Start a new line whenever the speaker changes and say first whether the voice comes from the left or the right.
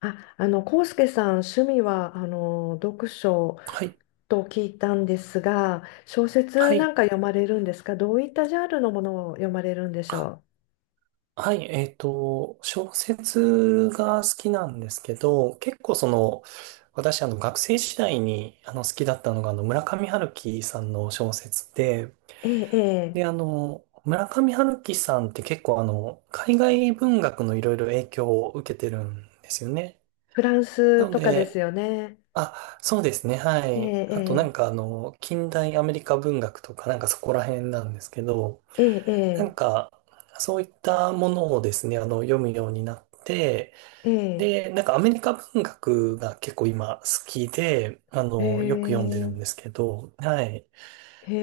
left: あ、康介さん、趣味は、読書
right: はい。
left: と聞いたんですが、小説
right: は
left: なん
right: い。
left: か読まれるんですか？どういったジャンルのものを読まれるんでし
right: あ、
left: ょ
right: はい。小説が好きなんですけど、結構私、学生時代に、好きだったのが、村上春樹さんの小説で、
left: う？ええ、ええ、
right: で、村上春樹さんって結構、海外文学のいろいろ影響を受けてるんですよね。
left: フランス
right: なの
left: とかです
right: で、
left: よね。
right: あ、そうですね。は
left: え
right: い。あと、な
left: え、
right: んか、近代アメリカ文学とか、なんかそこら辺なんですけど、
left: ええ、え
right: なん
left: え、
right: か、そういったものをですね、読むようになって、
left: ええ、
right: で、なんかアメリカ文学が結構今好きで、
left: ええ、
right: よく読
left: へ
right: んでるんですけど、はい。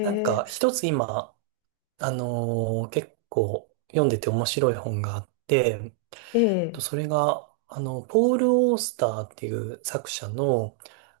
right: なんか、一つ今、結構読んでて面白い本があって、
left: ええ、
right: それが、ポール・オースターっていう作者の、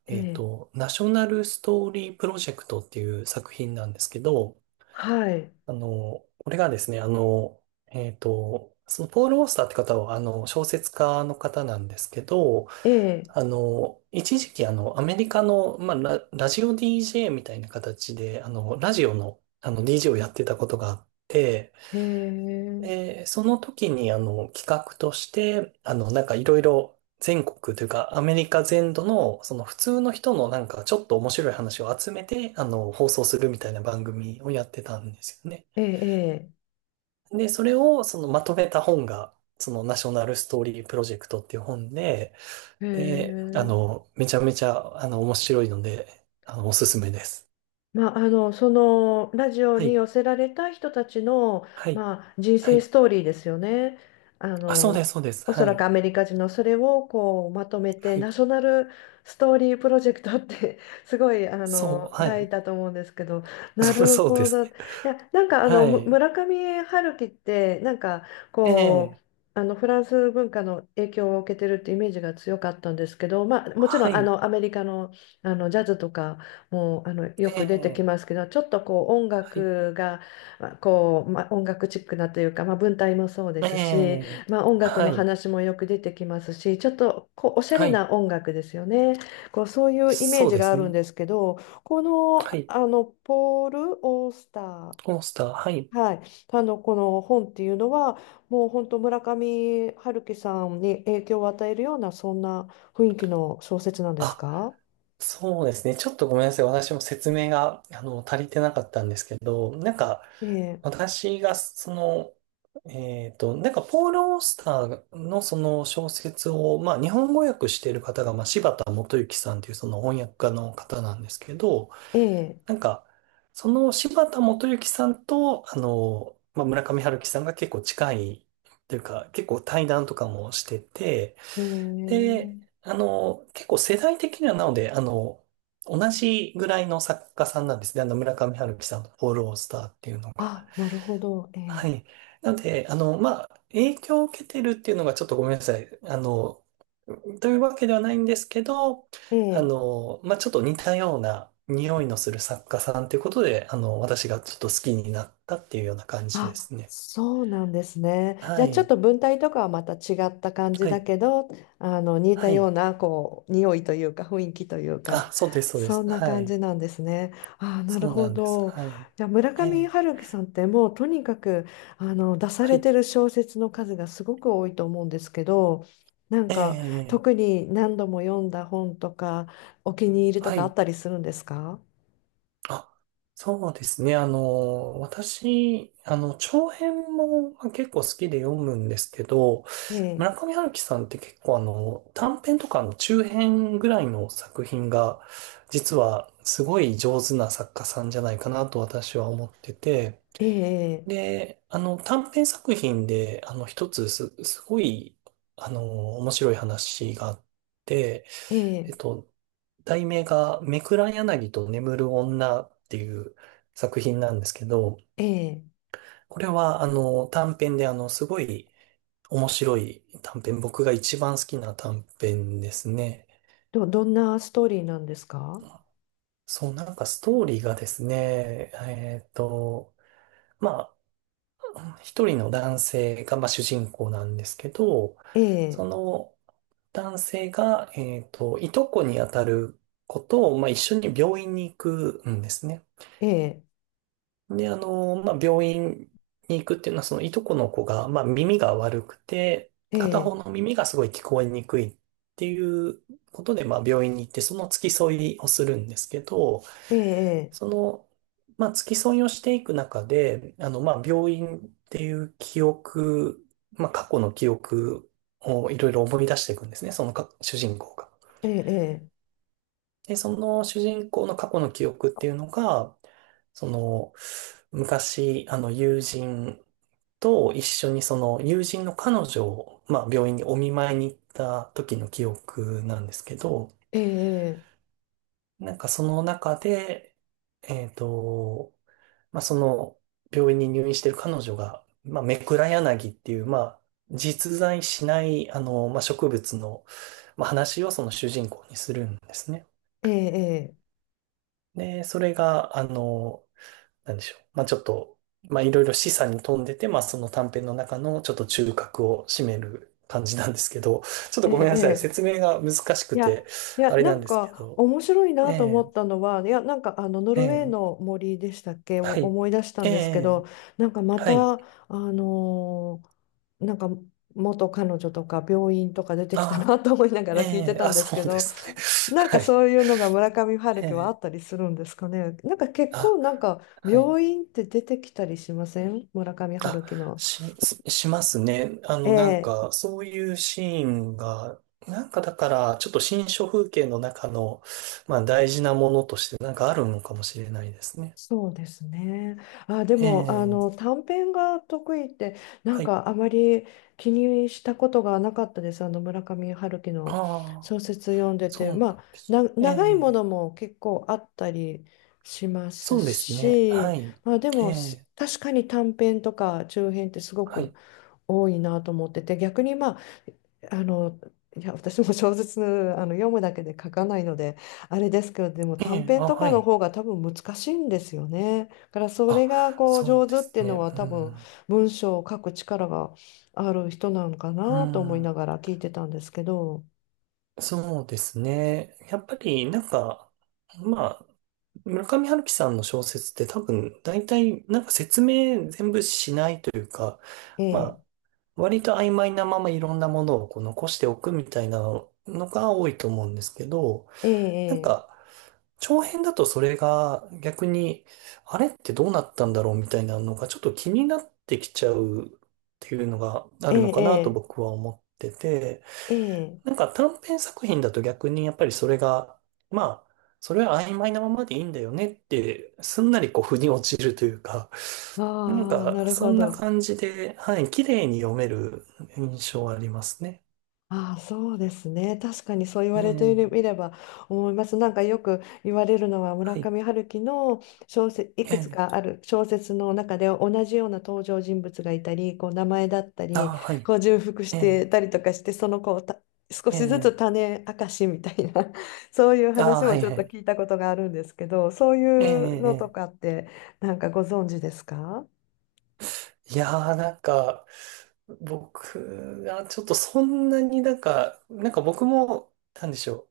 left: ええ、
right: ナショナルストーリープロジェクトっていう作品なんですけど、
left: はい、
right: これがですね、そのポール・オースターって方は、小説家の方なんですけど、
left: ええ、
right: 一時期、アメリカの、まあ、ラジオ DJ みたいな形で、ラジオの、DJ をやってたことがあって、
left: ええ、
right: で、その時に、企画として、なんかいろいろ全国というか、アメリカ全土の、その普通の人のなんかちょっと面白い話を集めて、放送するみたいな番組をやってたんですよね。
left: ええ、
right: で、それをそのまとめた本が、そのナショナルストーリープロジェクトっていう本で、
left: ええ、へ
right: で、
left: え
right: めちゃめちゃ、面白いので、おすすめです。
left: まあ、そのラジオ
right: は
left: に
right: い。
left: 寄せられた人たちの、
right: はい。
left: まあ、人
right: は
left: 生ス
right: い。
left: トーリーですよね。あ
right: あ、そうで
left: の、
right: す、そうです。
left: おそ
right: は
left: らく
right: い。
left: アメリカ人のそれをこうまとめて
right: は
left: ナ
right: い。
left: ショナルストーリープロジェクトって すごい
right: そう、は
left: 題
right: い。
left: だと思うんですけど、な る
right: そうで
left: ほ
right: す
left: ど。い
right: ね。
left: や、なんかあ
right: は
left: のむ
right: い。
left: 村上春樹ってなんか
right: え
left: こう
right: え、
left: フランス文化の影響を受けてるってイメージが強かったんですけど、まあ、もちろ
right: は
left: ん
right: い。
left: アメリカの、ジャズとかもうよ
right: え
left: く出てき
right: え、
left: ますけどちょっとこう音
right: はい。
left: 楽がまあこう、まあ、音楽チックなというか、まあ、文体もそうで
right: え
left: すし、
right: え、
left: まあ、音楽
right: は
left: の
right: い。
left: 話もよく出てきますしちょっとこうおしゃ
right: は
left: れ
right: い。
left: な音楽ですよねこうそういうイメー
right: そう
left: ジ
right: で
left: があ
right: す
left: るん
right: ね。
left: ですけどこの、
right: はい。
left: ポール・オースター、
right: コースター、はい。
left: はい、この本っていうのはもう本当村上春樹さんに影響を与えるようなそんな雰囲気の小説なんです
right: あ、
left: か？
right: そうですね。ちょっとごめんなさい。私も説明が、足りてなかったんですけど、なんか、
left: ええ
right: 私が、なんか、ポール・オースターのその小説を、まあ、日本語訳している方が、まあ、柴田元幸さんというその翻訳家の方なんですけど、
left: ええ
right: なんか、その柴田元幸さんと、まあ、村上春樹さんが結構近いというか、結構対談とかもしてて、
left: へ
right: で、
left: え。
right: 結構世代的にはなので、同じぐらいの作家さんなんですね。村上春樹さんのフォロースターっていうのが。
left: あ、なるほど。ええ。
right: はい。なので、まあ、影響を受けてるっていうのがちょっとごめんなさい。というわけではないんですけど、
left: ええ。
right: まあ、ちょっと似たような匂いのする作家さんということで、私がちょっと好きになったっていうような感じで
left: あ、
right: すね。
left: そうなんですね。じ
right: は
left: ゃあちょっ
right: い。
left: と文体とかはまた違った感じ
right: は
left: だ
right: い。
left: けど、似た
right: は
left: よう
right: い。
left: なこう匂いというか雰囲気というか、
right: あ、そうです、そうで
left: そ
right: す。
left: んな
right: は
left: 感
right: い。
left: じなんですね。あ、なる
right: そうな
left: ほ
right: んです。
left: ど。
right: はい。
left: じゃあ村
right: え
left: 上
right: え、
left: 春樹さんってもうとにかく出さ
right: は
left: れ
right: い。
left: てる小説の数がすごく多いと思うんですけど、なん
right: え
left: か
right: え、
left: 特に何度も読んだ本とかお気に入りと
right: は
left: かあ
right: い。
left: ったりするんですか？
right: あ、そうですね。私、長編もまあ結構好きで読むんですけど、
left: え
right: 村
left: え
right: 上春樹さんって結構短編とかの中編ぐらいの作品が、実はすごい上手な作家さんじゃないかなと私は思ってて、
left: ええ、
right: で、短編作品で、一つすごい、面白い話があって、
left: え
right: えっ
left: え、
right: と、題名が、めくら柳と眠る女っていう作品なんですけど、
left: ええ、
right: これは、短編で、すごい面白い短編、僕が一番好きな短編ですね。
left: どんなストーリーなんですか？
right: そう、なんかストーリーがですね、まあ、一人の男性が、まあ、主人公なんですけど、
left: え
right: そ
left: え、
right: の男性が、いとこにあたる子と、まあ、一緒に病院に行くんですね。
left: ええ、
right: で、まあ、病院に行くっていうのは、そのいとこの子が、まあ、耳が悪くて、
left: え
right: 片方
left: え、
right: の耳がすごい聞こえにくいっていうことで、まあ、病院に行って、その付き添いをするんですけど、
left: ええ、
right: その、まあ、付き添いをしていく中で、まあ、病院っていう記憶、まあ、過去の記憶をいろいろ思い出していくんですね、そのか主人公が。
left: ええ、
right: で、その主人公の過去の記憶っていうのが、その、昔、友人と一緒にその友人の彼女を、まあ、病院にお見舞いに行った時の記憶なんですけど、
left: ええ、ええ、
right: なんかその中で、えっと、まあ、その病院に入院してる彼女が、まあ、メクラヤナギっていう、まあ、実在しない、まあ、植物の、まあ、話をその主人公にするんですね。
left: ええ、
right: で、それが、なんでしょう。まあちょっと、まあいろいろ示唆に富んでて、まあその短編の中のちょっと中核を占める感じなんですけど、ちょっと
left: え
right: ごめんなさい。
left: え、
right: 説明が難しく
left: いや、
right: て、
left: い
right: あ
left: や、
right: れ
left: な
right: なん
left: ん
right: ですけ
left: か
right: ど。
left: 面白いなと思
right: ええ、
left: ったのは、いや、なんかノ
right: え
left: ルウェー
right: え、
left: の森でしたっけを
right: はい。
left: 思い出した
right: え
left: んですけ
right: え、
left: ど、なんかま
right: は
left: た、
right: い。
left: のなんか元彼女とか病院とか出て
right: あ
left: きたな
right: あ、
left: と思いながら聞いて
right: ええ、
left: た
right: あ、
left: んです
right: そ
left: け
right: うで
left: ど、
right: すね。
left: なん
right: は
left: か
right: い。
left: そういうのが村上春
right: え
left: 樹はあ
right: え、
left: ったりするんですかね。なんか結構
right: あ、
left: なんか
right: はい。
left: 病院って出てきたりしません村上
right: あ、
left: 春樹の？
right: ししますね。
left: え
right: なん
left: え、
right: か、そういうシーンが、なんかだから、ちょっと新書風景の中の、まあ、大事なものとして、なんかあるのかもしれないですね。
left: そうですね。あ、で
right: え
left: も
right: え、
left: 短編が得意ってなん
right: はい。
left: かあまり気にしたことがなかったです。村上春樹の
right: ああ、
left: 小説読んで
right: そ
left: て、
right: うな
left: ま
right: ん
left: あ
right: です。え
left: 長いも
right: え、
left: のも結構あったりします
right: そうですね。は
left: し、
right: い。
left: まあで
right: え
left: も
right: え、
left: 確かに短編とか中編ってすご
right: は
left: く
right: い。
left: 多いなと思ってて逆にまああのいや私も小説読むだけで書かないのであれですけどでも
right: え
left: 短
right: え、
left: 編
right: あ、
left: と
right: は
left: かの
right: い。
left: 方が多分難しいんですよね。だからそれ
right: あ、
left: がこう
right: そ
left: 上
right: うで
left: 手っ
right: す
left: ていう
right: ね。
left: のは
right: う
left: 多分
right: ん。
left: 文章を書く力がある人なのか
right: う
left: なと思い
right: ん。
left: ながら聞いてたんですけど。
right: そうですね。やっぱり、なんか、まあ、村上春樹さんの小説って多分、大体、なんか説明全部しないというか、ま
left: え
right: あ、
left: え
right: 割と曖昧なままいろんなものをこう残しておくみたいなのが多いと思うんですけど、なん
left: ええ
right: か、長編だとそれが逆に、あれってどうなったんだろうみたいなのがちょっと気になってきちゃうっていうのがあるのかなと
left: ええ
right: 僕は思ってて、
left: ええ
right: な
left: ええ
right: んか短編作品だと逆にやっぱりそれが、まあ、それは曖昧なままでいいんだよねって、すんなりこう腑に落ちるというか、なん
left: ああ
right: か
left: なる
right: そ
left: ほ
right: んな
left: ど。
right: 感じで、はい、綺麗に読める印象はありますね。
left: ああ、そうですね。確かにそう言
right: え
left: われて
right: え、
left: みれば思います。なんかよく言われるのは村
right: はい、
left: 上春樹の小説、い
right: え
left: くつか
right: え、
left: ある小説の中で同じような登場人物がいたり、こう名前だった
right: あ
left: り、
right: あ、はい、
left: こう重複し
right: え
left: て
right: え、
left: たりとかして、そのこう少
right: え
left: しずつ
right: え、
left: 種明かしみたいな、そういう
right: ああ、
left: 話
right: は
left: も
right: い、
left: ちょっ
right: は
left: と
right: い、
left: 聞いたことがあるんですけど、そう
right: ええ、
left: いうのとか
right: え
left: ってなんかご存知ですか？
right: え、いやー、なんか、僕がちょっとそんなになんか、なんか僕も、なんでしょう。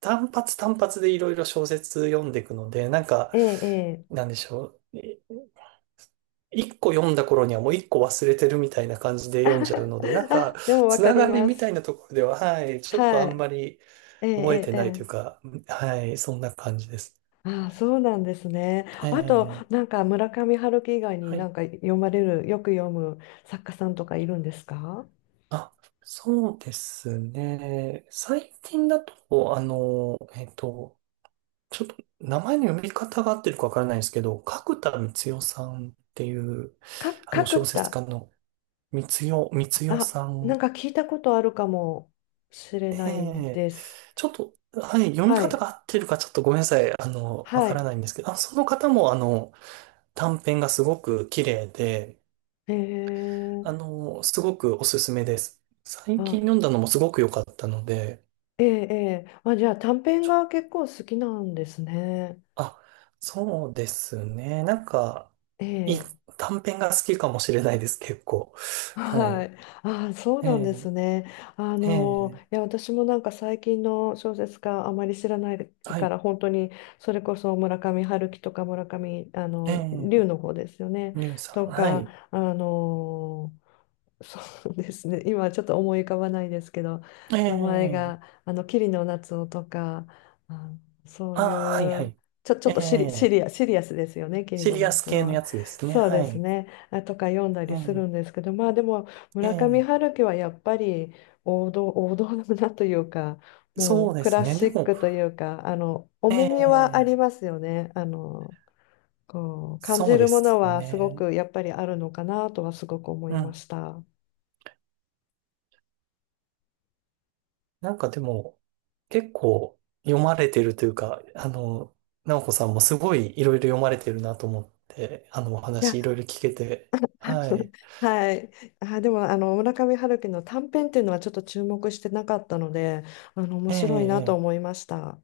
right: 単発単発でいろいろ小説読んでいくので、なんか、
left: ええ、ええ。
right: なんでしょう。一個読んだ頃にはもう一個忘れてるみたいな感じで読んじゃうので、な んか、
left: あ、でもわ
right: つ
left: か
right: な
left: り
right: がり
left: ま
right: みたい
left: す。
right: なところでは、はい、ちょっと
left: は
right: あんま
left: い。
right: り
left: ええ、
right: 覚えて
left: ええ、え
right: ないという
left: え。
right: か、はい、そんな感じです。
left: ああ、そうなんですね。
right: え
left: あと、
right: え、
left: なんか村上春樹以外に
right: は
left: な
right: い。
left: んか読まれる、よく読む作家さんとかいるんですか？
right: あ、そうですね。最近だと、ちょっと名前の読み方が合ってるかわからないんですけど、角田光代さんっていう、あの
left: 角
right: 小説
left: 田。
right: 家のみつよ、みつよ
left: あ、
right: さ
left: なん
right: ん。
left: か聞いたことあるかもしれ
right: え
left: ない
right: え、
left: です。
right: ちょっと、はい、読み
left: は
right: 方
left: い。
right: が合ってるかちょっとごめんなさい。わ
left: は
right: から
left: い。
right: ないんですけど、あ、その方も、短編がすごく綺麗で、
left: ええ
right: すごくおすすめです。最
left: あ、
right: 近読んだのもすごく良かったので、
left: ええええあ、じゃあ短編が結構好きなんですね。
right: あ、そうですね。なんか、
left: え
right: いい、
left: え
right: 短編が好きかもしれないです、結構。はい。
left: はい。あ、そう
right: え
left: なんで
right: え、
left: すね。
right: ええ、
left: いや、私もなんか最近の小説家あまり知らない
right: は
left: か
right: い。
left: ら、本当にそれこそ村上春樹とか村上、
right: え
left: 龍
right: え、
left: の方ですよね。
right: りゅうさ
left: と
right: ん。はい。
left: か、そうですね。今はちょっと思い浮かばないですけど、
right: え
left: 名前が、
right: え、
left: 桐野夏生とか、あそう
right: あ
left: い
right: あ、はいは
left: う、
right: い。
left: ちょ
right: え
left: っと
right: え、
left: シリアスですよね、桐
right: シ
left: 野
right: リアス
left: 夏生
right: 系の
left: は。
right: やつですね。
left: そうで
right: は
left: す
right: い。
left: ね。あとか読んだ
right: え
left: りす
right: え、
left: るんですけど、まあでも、村上
right: え
left: 春樹はやっぱり王道、王道だなというか、
right: え、
left: も
right: そう
left: う
right: で
left: ク
right: す
left: ラ
right: ね。
left: シ
right: で
left: ッ
right: も、
left: クというか、
right: え
left: 重みはあり
right: え、
left: ますよね。感
right: そう
left: じ
right: で
left: るもの
right: す
left: はすご
right: ね。
left: くやっぱりあるのかなとはすごく思
right: う
left: いま
right: ん。
left: した。
right: なんかでも、結構読まれてるというか、直子さんもすごいいろいろ読まれてるなと思って、お
left: いや
right: 話いろいろ聞けて、はい。
left: はい。あ、でも、村上春樹の短編っていうのはちょっと注目してなかったので、面
right: え
left: 白いなと
right: え、え
left: 思いました。